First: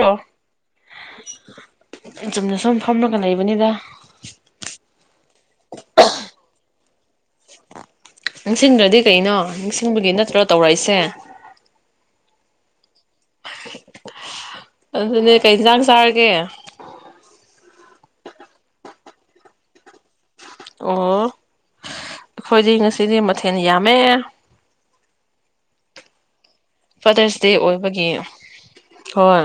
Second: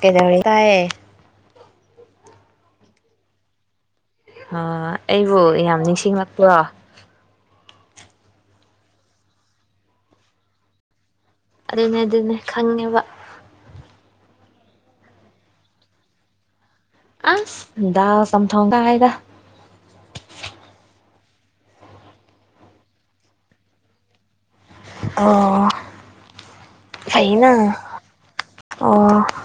꯭ꯔꯣ ꯀꯩꯗꯧꯔꯤ ꯇꯥꯏꯌꯦ ꯆꯨꯝꯅ ꯁꯨꯝ ꯐꯝꯂꯒ ꯂꯩꯕꯅꯤꯗ ꯑ ꯑꯩꯕꯨ ꯌꯥꯝ ꯅꯤꯡꯁꯤꯡꯂꯄ꯭ꯔꯣ [inaudible] ꯅꯤꯡꯁꯤꯡꯗ꯭ꯔꯗꯤ ꯀꯩꯅꯣ ꯅꯤꯡꯁꯤꯡꯕꯒꯤ ꯅꯠꯇ꯭ꯔꯣ ꯇꯧꯔꯛꯏꯁꯦ ꯑꯗꯨꯗꯅꯦ ꯑꯗꯨꯅꯦ ꯈꯪꯉꯦꯕ ꯑꯗꯨꯅꯦ ꯀꯩ ꯌꯦꯟꯁꯥꯡ ꯆꯥꯔꯒꯦ ꯗꯥ ꯆꯝꯊꯣꯡ ꯑꯣ ꯑꯩꯈꯣꯏꯗꯤ ꯉꯁꯤꯗꯤ ꯃꯊꯦꯜ ꯌꯥꯝꯃꯦ ꯑꯣ ꯐꯩꯌꯦ ꯐꯥꯗꯔꯁ ꯗꯦ ꯅ ꯑꯣꯏꯕꯒꯤ ꯑꯣ ꯍꯣꯏ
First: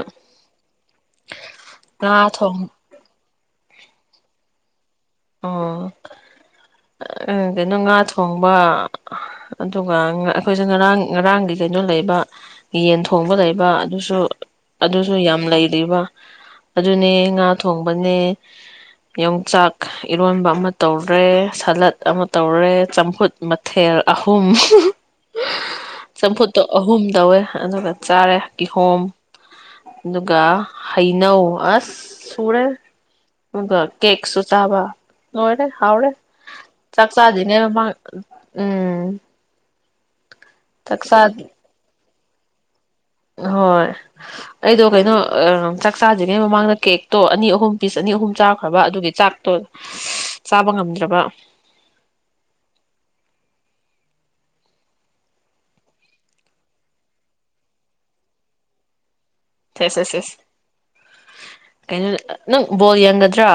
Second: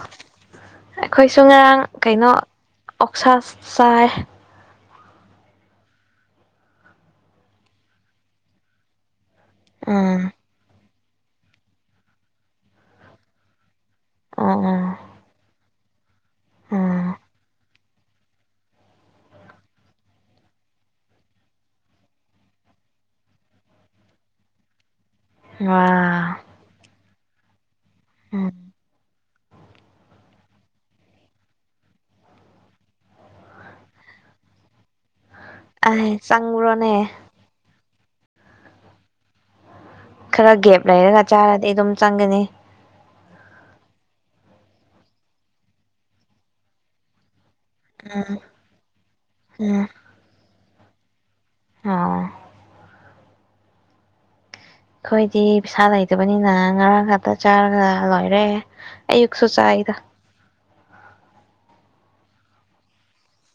ꯑꯩꯈꯣꯏꯁꯨ ꯉꯔꯥꯡ ꯉꯥ ꯀꯩꯅꯣ ꯊꯣꯡ ꯁꯥꯁꯨ ꯆꯥꯏ ꯑꯣ ꯎ ꯀꯩꯅꯣ ꯉꯥ ꯊꯣꯡꯕ ꯑꯗꯨꯒ ꯎꯝ ꯑꯩꯈꯣꯏꯁꯦ ꯉꯔꯥꯡ ꯉꯔꯥꯡꯒꯤ ꯀꯩꯅꯣ ꯂꯩꯕ ꯌꯦꯟ ꯊꯣꯡꯕ ꯂꯩꯕ ꯑꯗꯨꯁꯨ ꯎꯝ ꯎꯝ ꯑꯗꯨꯁꯨ ꯌꯥꯝ ꯂꯩ ꯂꯩꯕ ꯑꯗꯨꯅꯦ ꯎꯝ ꯉꯥ ꯊꯣꯡꯕꯅꯦ ꯌꯣꯡꯆꯥꯛ ꯏꯔꯣꯟꯕ ꯑꯃ ꯇꯧꯔꯦ ꯁꯂꯠ ꯑꯃ ꯇꯧꯔꯦ ꯆꯝꯐꯨꯠ ꯃꯊꯦꯜ ꯑꯍꯨꯝ ꯋꯥ ꯆꯐꯠꯇ ꯑꯍꯨꯝ ꯇꯧꯋꯦ ꯑꯗꯨꯒ ꯆꯥꯔꯦ ꯎꯝ ꯀꯤꯍꯣꯝ ꯑꯗꯨꯒ ꯍꯩꯅꯧ ꯑꯁ ꯁꯨꯔꯦ ꯑꯗꯨꯒ ꯀꯦꯛꯁꯨ ꯆꯥꯕ ꯂꯣꯏꯔꯦ ꯑ ꯍꯥꯎꯔꯦ ꯆꯥꯡꯉꯔ‌ꯣꯅꯦ ꯆꯥꯛ ꯆꯥꯁꯤꯅꯦ ꯃ ꯎꯡ ꯈꯔ ꯒꯦꯞ ꯂꯩꯔꯒ ꯆꯥꯔꯗꯤ ꯑꯗꯨꯝ ꯆꯪꯒꯅꯤ ꯍꯣꯏ ꯑꯩꯗꯣ ꯀꯩꯅꯣ ꯆꯥꯛ ꯆꯥꯗ꯭ꯔꯤꯉꯩ ꯃꯃꯥꯡꯗ ꯀꯦꯛꯇꯣ ꯑꯅꯤ ꯑꯍꯨꯝ ꯑꯣꯛ ꯄꯤꯁ ꯑꯅꯤ ꯑꯍꯨꯝ ꯎꯝ ꯆꯥꯈ꯭ꯔꯕ ꯑꯗꯨꯒꯤ ꯆꯥꯛꯇꯣ ꯆꯥꯕ ꯉꯝ ꯅꯠꯇ꯭ꯔꯒ ꯑ ꯑꯩꯈꯣꯏꯗꯤ ꯄꯩꯁꯥ ꯂꯩꯇꯕꯅꯤꯅ ꯉꯔꯥꯡ ꯉꯥꯛꯇ ꯆꯥꯔꯒ ꯂꯣꯏꯔꯦ ꯑꯌꯨꯛꯁꯨ ꯆꯥꯏꯗ ꯁꯦꯦꯁ ꯀꯩꯅꯩꯅ ꯅꯪ ꯣꯔꯤ ꯍꯪ ꯖꯥ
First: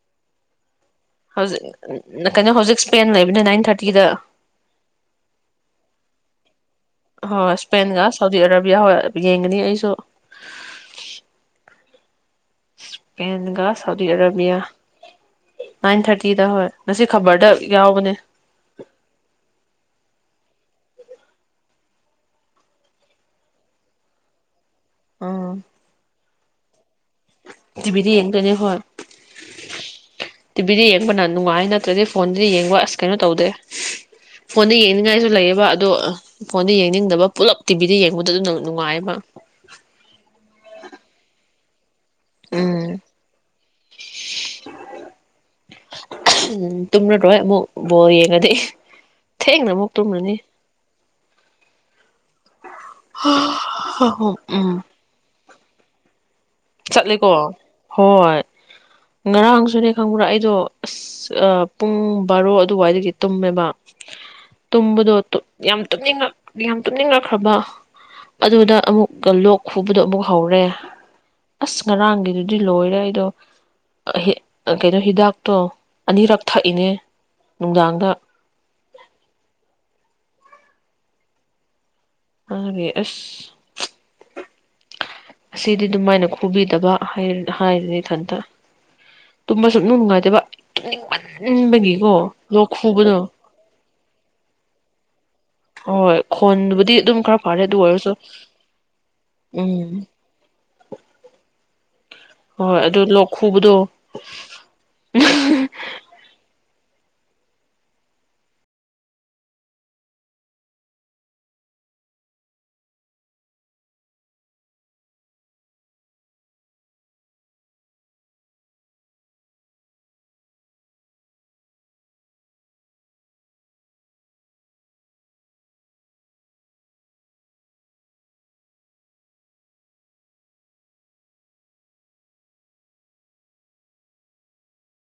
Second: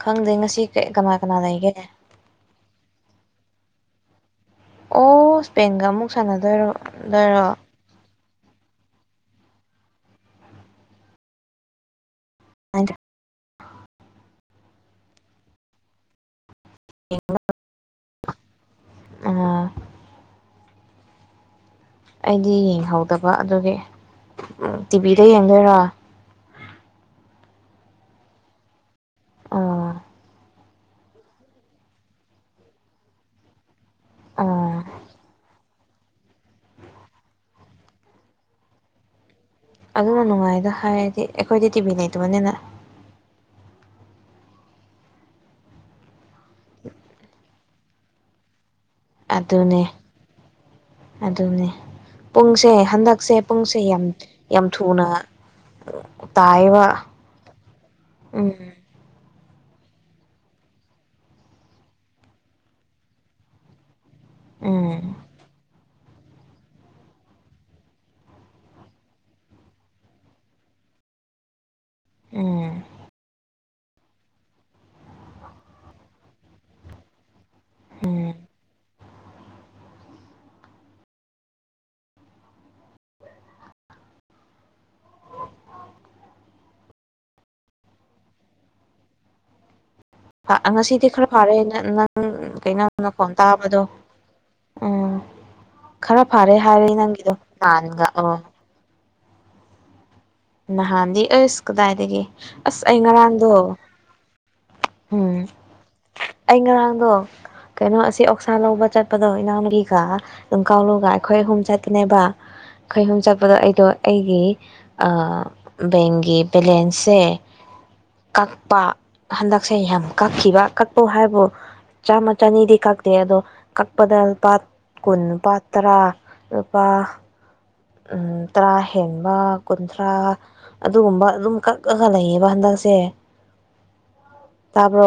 ꯈꯪꯗꯦ ꯉꯁꯤ ꯀꯩ ꯀꯅꯥ ꯀꯅꯥ ꯂꯩꯒꯦ ꯍꯧꯖꯤꯛ ꯍꯧꯖꯤꯛ ꯁꯄꯥꯏꯟ ꯂꯩꯕꯅꯤꯅꯥ ꯊꯥꯔꯇꯤꯗ ꯑꯣ ꯏꯁꯄꯦꯟꯒ ꯑꯃꯨꯛ ꯁꯥꯟꯅꯗꯣꯏꯔꯣ ꯍ ꯗꯣꯏꯔꯣ ꯏꯁꯄꯦꯦꯟꯒꯥꯁ ꯁꯥꯎꯗꯤ ꯑꯔꯥꯕꯤꯌꯥ ꯍ ꯌꯦꯡꯒꯅꯤ ꯑꯩꯁꯨ ꯁꯄꯦꯟꯒ ꯁꯥꯎꯗꯤ ꯑꯔꯥꯕꯤꯌꯥ ꯅꯥꯏꯟ ꯊꯥꯔꯇꯤꯗ ꯍꯣꯏ ꯉꯁꯤ ꯈꯕꯔꯗ ꯌꯥꯎꯕꯅꯦ ꯑꯥ ꯑꯩꯗꯤ ꯌꯦꯡꯍꯧꯗꯕ ꯑꯗꯨꯒꯤ ꯎ ꯇꯤꯚꯤꯗ ꯎꯝ ꯌꯦꯡꯗꯣꯏꯔꯣ ꯇꯚꯗꯤꯟꯣ ꯑꯦꯅꯦ ꯍ ꯑꯥ ꯇꯤꯚꯗ ꯌꯦꯡꯕꯅ ꯅꯨꯡꯉꯥꯏ ꯅꯠꯇ꯭ꯔꯗꯤ ꯐꯣꯟꯗꯨꯗꯤ ꯌꯦꯡꯕ ꯑꯁ ꯀꯩꯅꯣ ꯇꯧꯗꯦ ꯐꯣꯟꯗ ꯑꯥ ꯌꯦꯡꯅꯤꯡꯉꯥꯏꯁꯨ ꯂꯩꯌꯦꯕ ꯑꯗꯣ ꯐꯣꯟꯗꯣ ꯌꯦꯡꯅꯤꯡꯗꯕ ꯄꯨꯂꯞ ꯇꯤꯚꯤꯗ ꯌꯦꯡꯕꯗ ꯑꯗꯨ ꯅꯨꯡꯉꯥꯏꯌꯦꯕ ꯑꯗꯨꯅ ꯅꯨꯡꯉꯥꯏꯗ ꯍꯥꯏꯔꯗꯤ ꯑꯩꯈꯣꯏꯗꯤ ꯇꯤꯕꯤ ꯂꯩꯇꯦ ꯃꯅꯤꯅ ꯎꯝ ꯎꯝ ꯇꯨꯝꯅꯔꯣꯏ ꯑꯃꯨꯛ ꯕꯣ ꯌꯦꯡꯉꯗꯤ ꯊꯦꯡꯅ ꯑꯗꯨꯅꯦ ꯑꯃꯨꯛ ꯇꯨꯝꯔꯅꯤ ꯑꯗꯨꯅꯦ ꯄꯨꯡꯁꯦ ꯍꯟꯗꯛꯁꯦ ꯄꯨꯡꯁꯦ ꯌꯥꯝ ꯌꯥꯝ ꯎꯝ ꯊꯨꯅ ꯑ ꯆꯠꯂꯦꯀꯣ ꯍꯣꯏ ꯎꯝ ꯉꯔꯥꯡꯁꯨꯅꯦ ꯈꯪꯕ꯭ꯔꯥ ꯑꯩꯗꯣ ꯑꯁ ꯄꯨꯡ ꯕꯥꯔꯣ ꯑꯗꯨꯋꯥꯏꯗꯒꯤ ꯇꯨꯝꯃꯦꯕ ꯎꯝ ꯇꯨꯝꯝꯕꯗꯣꯠꯇ ꯌꯥꯝ ꯇꯨꯝꯅꯤꯡꯉꯛ ꯌꯥꯝ ꯇꯨꯝꯅꯤꯡꯉꯛꯈ꯭ꯔꯕ ꯑꯗꯨꯗ ꯑꯃꯨꯛꯀ ꯂꯣꯛ ꯈꯨꯕꯗꯣ ꯑꯃꯨꯛ ꯍꯧꯔꯦ ꯑꯁ ꯉꯔꯥꯡꯒꯤꯗꯨꯗꯤ ꯎꯝ ꯂꯣꯏꯔꯦ ꯑꯩꯗꯣ ꯀꯩꯅꯣ ꯍꯤꯗꯥꯛꯇꯣ ꯑꯅꯤꯔꯛ ꯊꯛꯏꯅꯦ ꯅꯨꯡꯗꯥꯡꯗ ꯎꯝ ꯑꯦ ꯑꯁ ꯑꯁꯤꯗꯤ ꯑꯗꯨꯃꯥꯏꯅ ꯈꯨꯕꯤꯗꯕ ꯍꯥꯏꯔꯤꯅꯤ ꯏꯊꯟꯇ ꯇꯨꯝꯕꯁꯨ ꯉꯁꯤꯗꯤ ꯈꯔ ꯐꯔꯦ ꯅꯪ ꯂꯣꯛ ꯀꯩꯅꯣꯅ ꯈꯨꯕꯗꯣ ꯐꯣꯟ ꯇꯥꯕꯗꯣ ꯎꯝ ꯍꯣꯏ ꯍꯣꯏ ꯈꯔ ꯐꯔꯦ ꯍꯥꯏꯔꯦ ꯈꯣꯟꯗꯨꯕꯨꯗꯤ ꯑꯗꯨꯝ ꯅꯪꯒꯤꯗꯣ ꯈꯔ ꯐꯥꯔꯦ ꯑꯗꯨ ꯅꯍꯥꯟꯒ ꯑꯣꯏꯔꯁꯨ ꯑꯣ ꯎꯝ ꯅꯍꯥꯟꯗꯤꯁ ꯀꯗꯥꯏꯗꯒꯤꯦ ꯍꯣꯏ ꯑꯗꯨ ꯂꯧꯣꯛ ꯈꯨꯨꯕꯗꯣ ꯍꯝ ꯑꯩ ꯉꯔꯥꯡꯗꯣ ꯀꯩꯅꯣ ꯑꯁꯤ ꯑꯣꯛꯁꯥ ꯂꯧꯕ ꯆꯠꯄꯗꯣ ꯏꯅꯥꯎꯒꯤꯒ ꯑꯗꯨꯝ ꯀꯥꯎꯂꯨꯒ ꯑꯩꯈꯣꯏ ꯑꯍꯨꯝ ꯆꯠꯀꯅꯦꯕ ꯑꯩꯈꯣꯏ ꯑꯍꯨꯝ ꯆꯠꯄꯗꯣ ꯑꯩꯗꯣ ꯑꯩꯒꯤ ꯕꯦꯡꯒꯤ ꯕꯦꯂꯦꯟꯁꯁꯦ ꯀꯛꯄ ꯍꯟꯗꯛ ꯛꯁꯦ ꯌꯥꯝ ꯀꯛꯈꯤꯕ ꯀꯛꯄꯧ ꯍꯥꯏꯕꯨ ꯆꯥꯝꯃ ꯆꯅꯤꯗꯤ ꯀꯛꯇꯦ ꯑꯗꯣ ꯀꯛꯄꯗ ꯂꯨꯄꯥ ꯀꯨꯟ ꯂꯨꯄꯥ ꯇꯔꯥ ꯂꯨꯄꯥ ꯎꯝ ꯇꯔꯥ ꯍꯦꯟꯕ ꯀꯨꯟꯊ꯭ꯔꯥ ꯑꯗꯨꯒꯨꯝꯕ ꯑꯗꯨꯝ ꯀꯛꯑꯒ ꯂꯩꯌꯦꯕ ꯍꯟꯗꯛꯁꯦ ꯇꯥꯕ꯭ꯔꯣ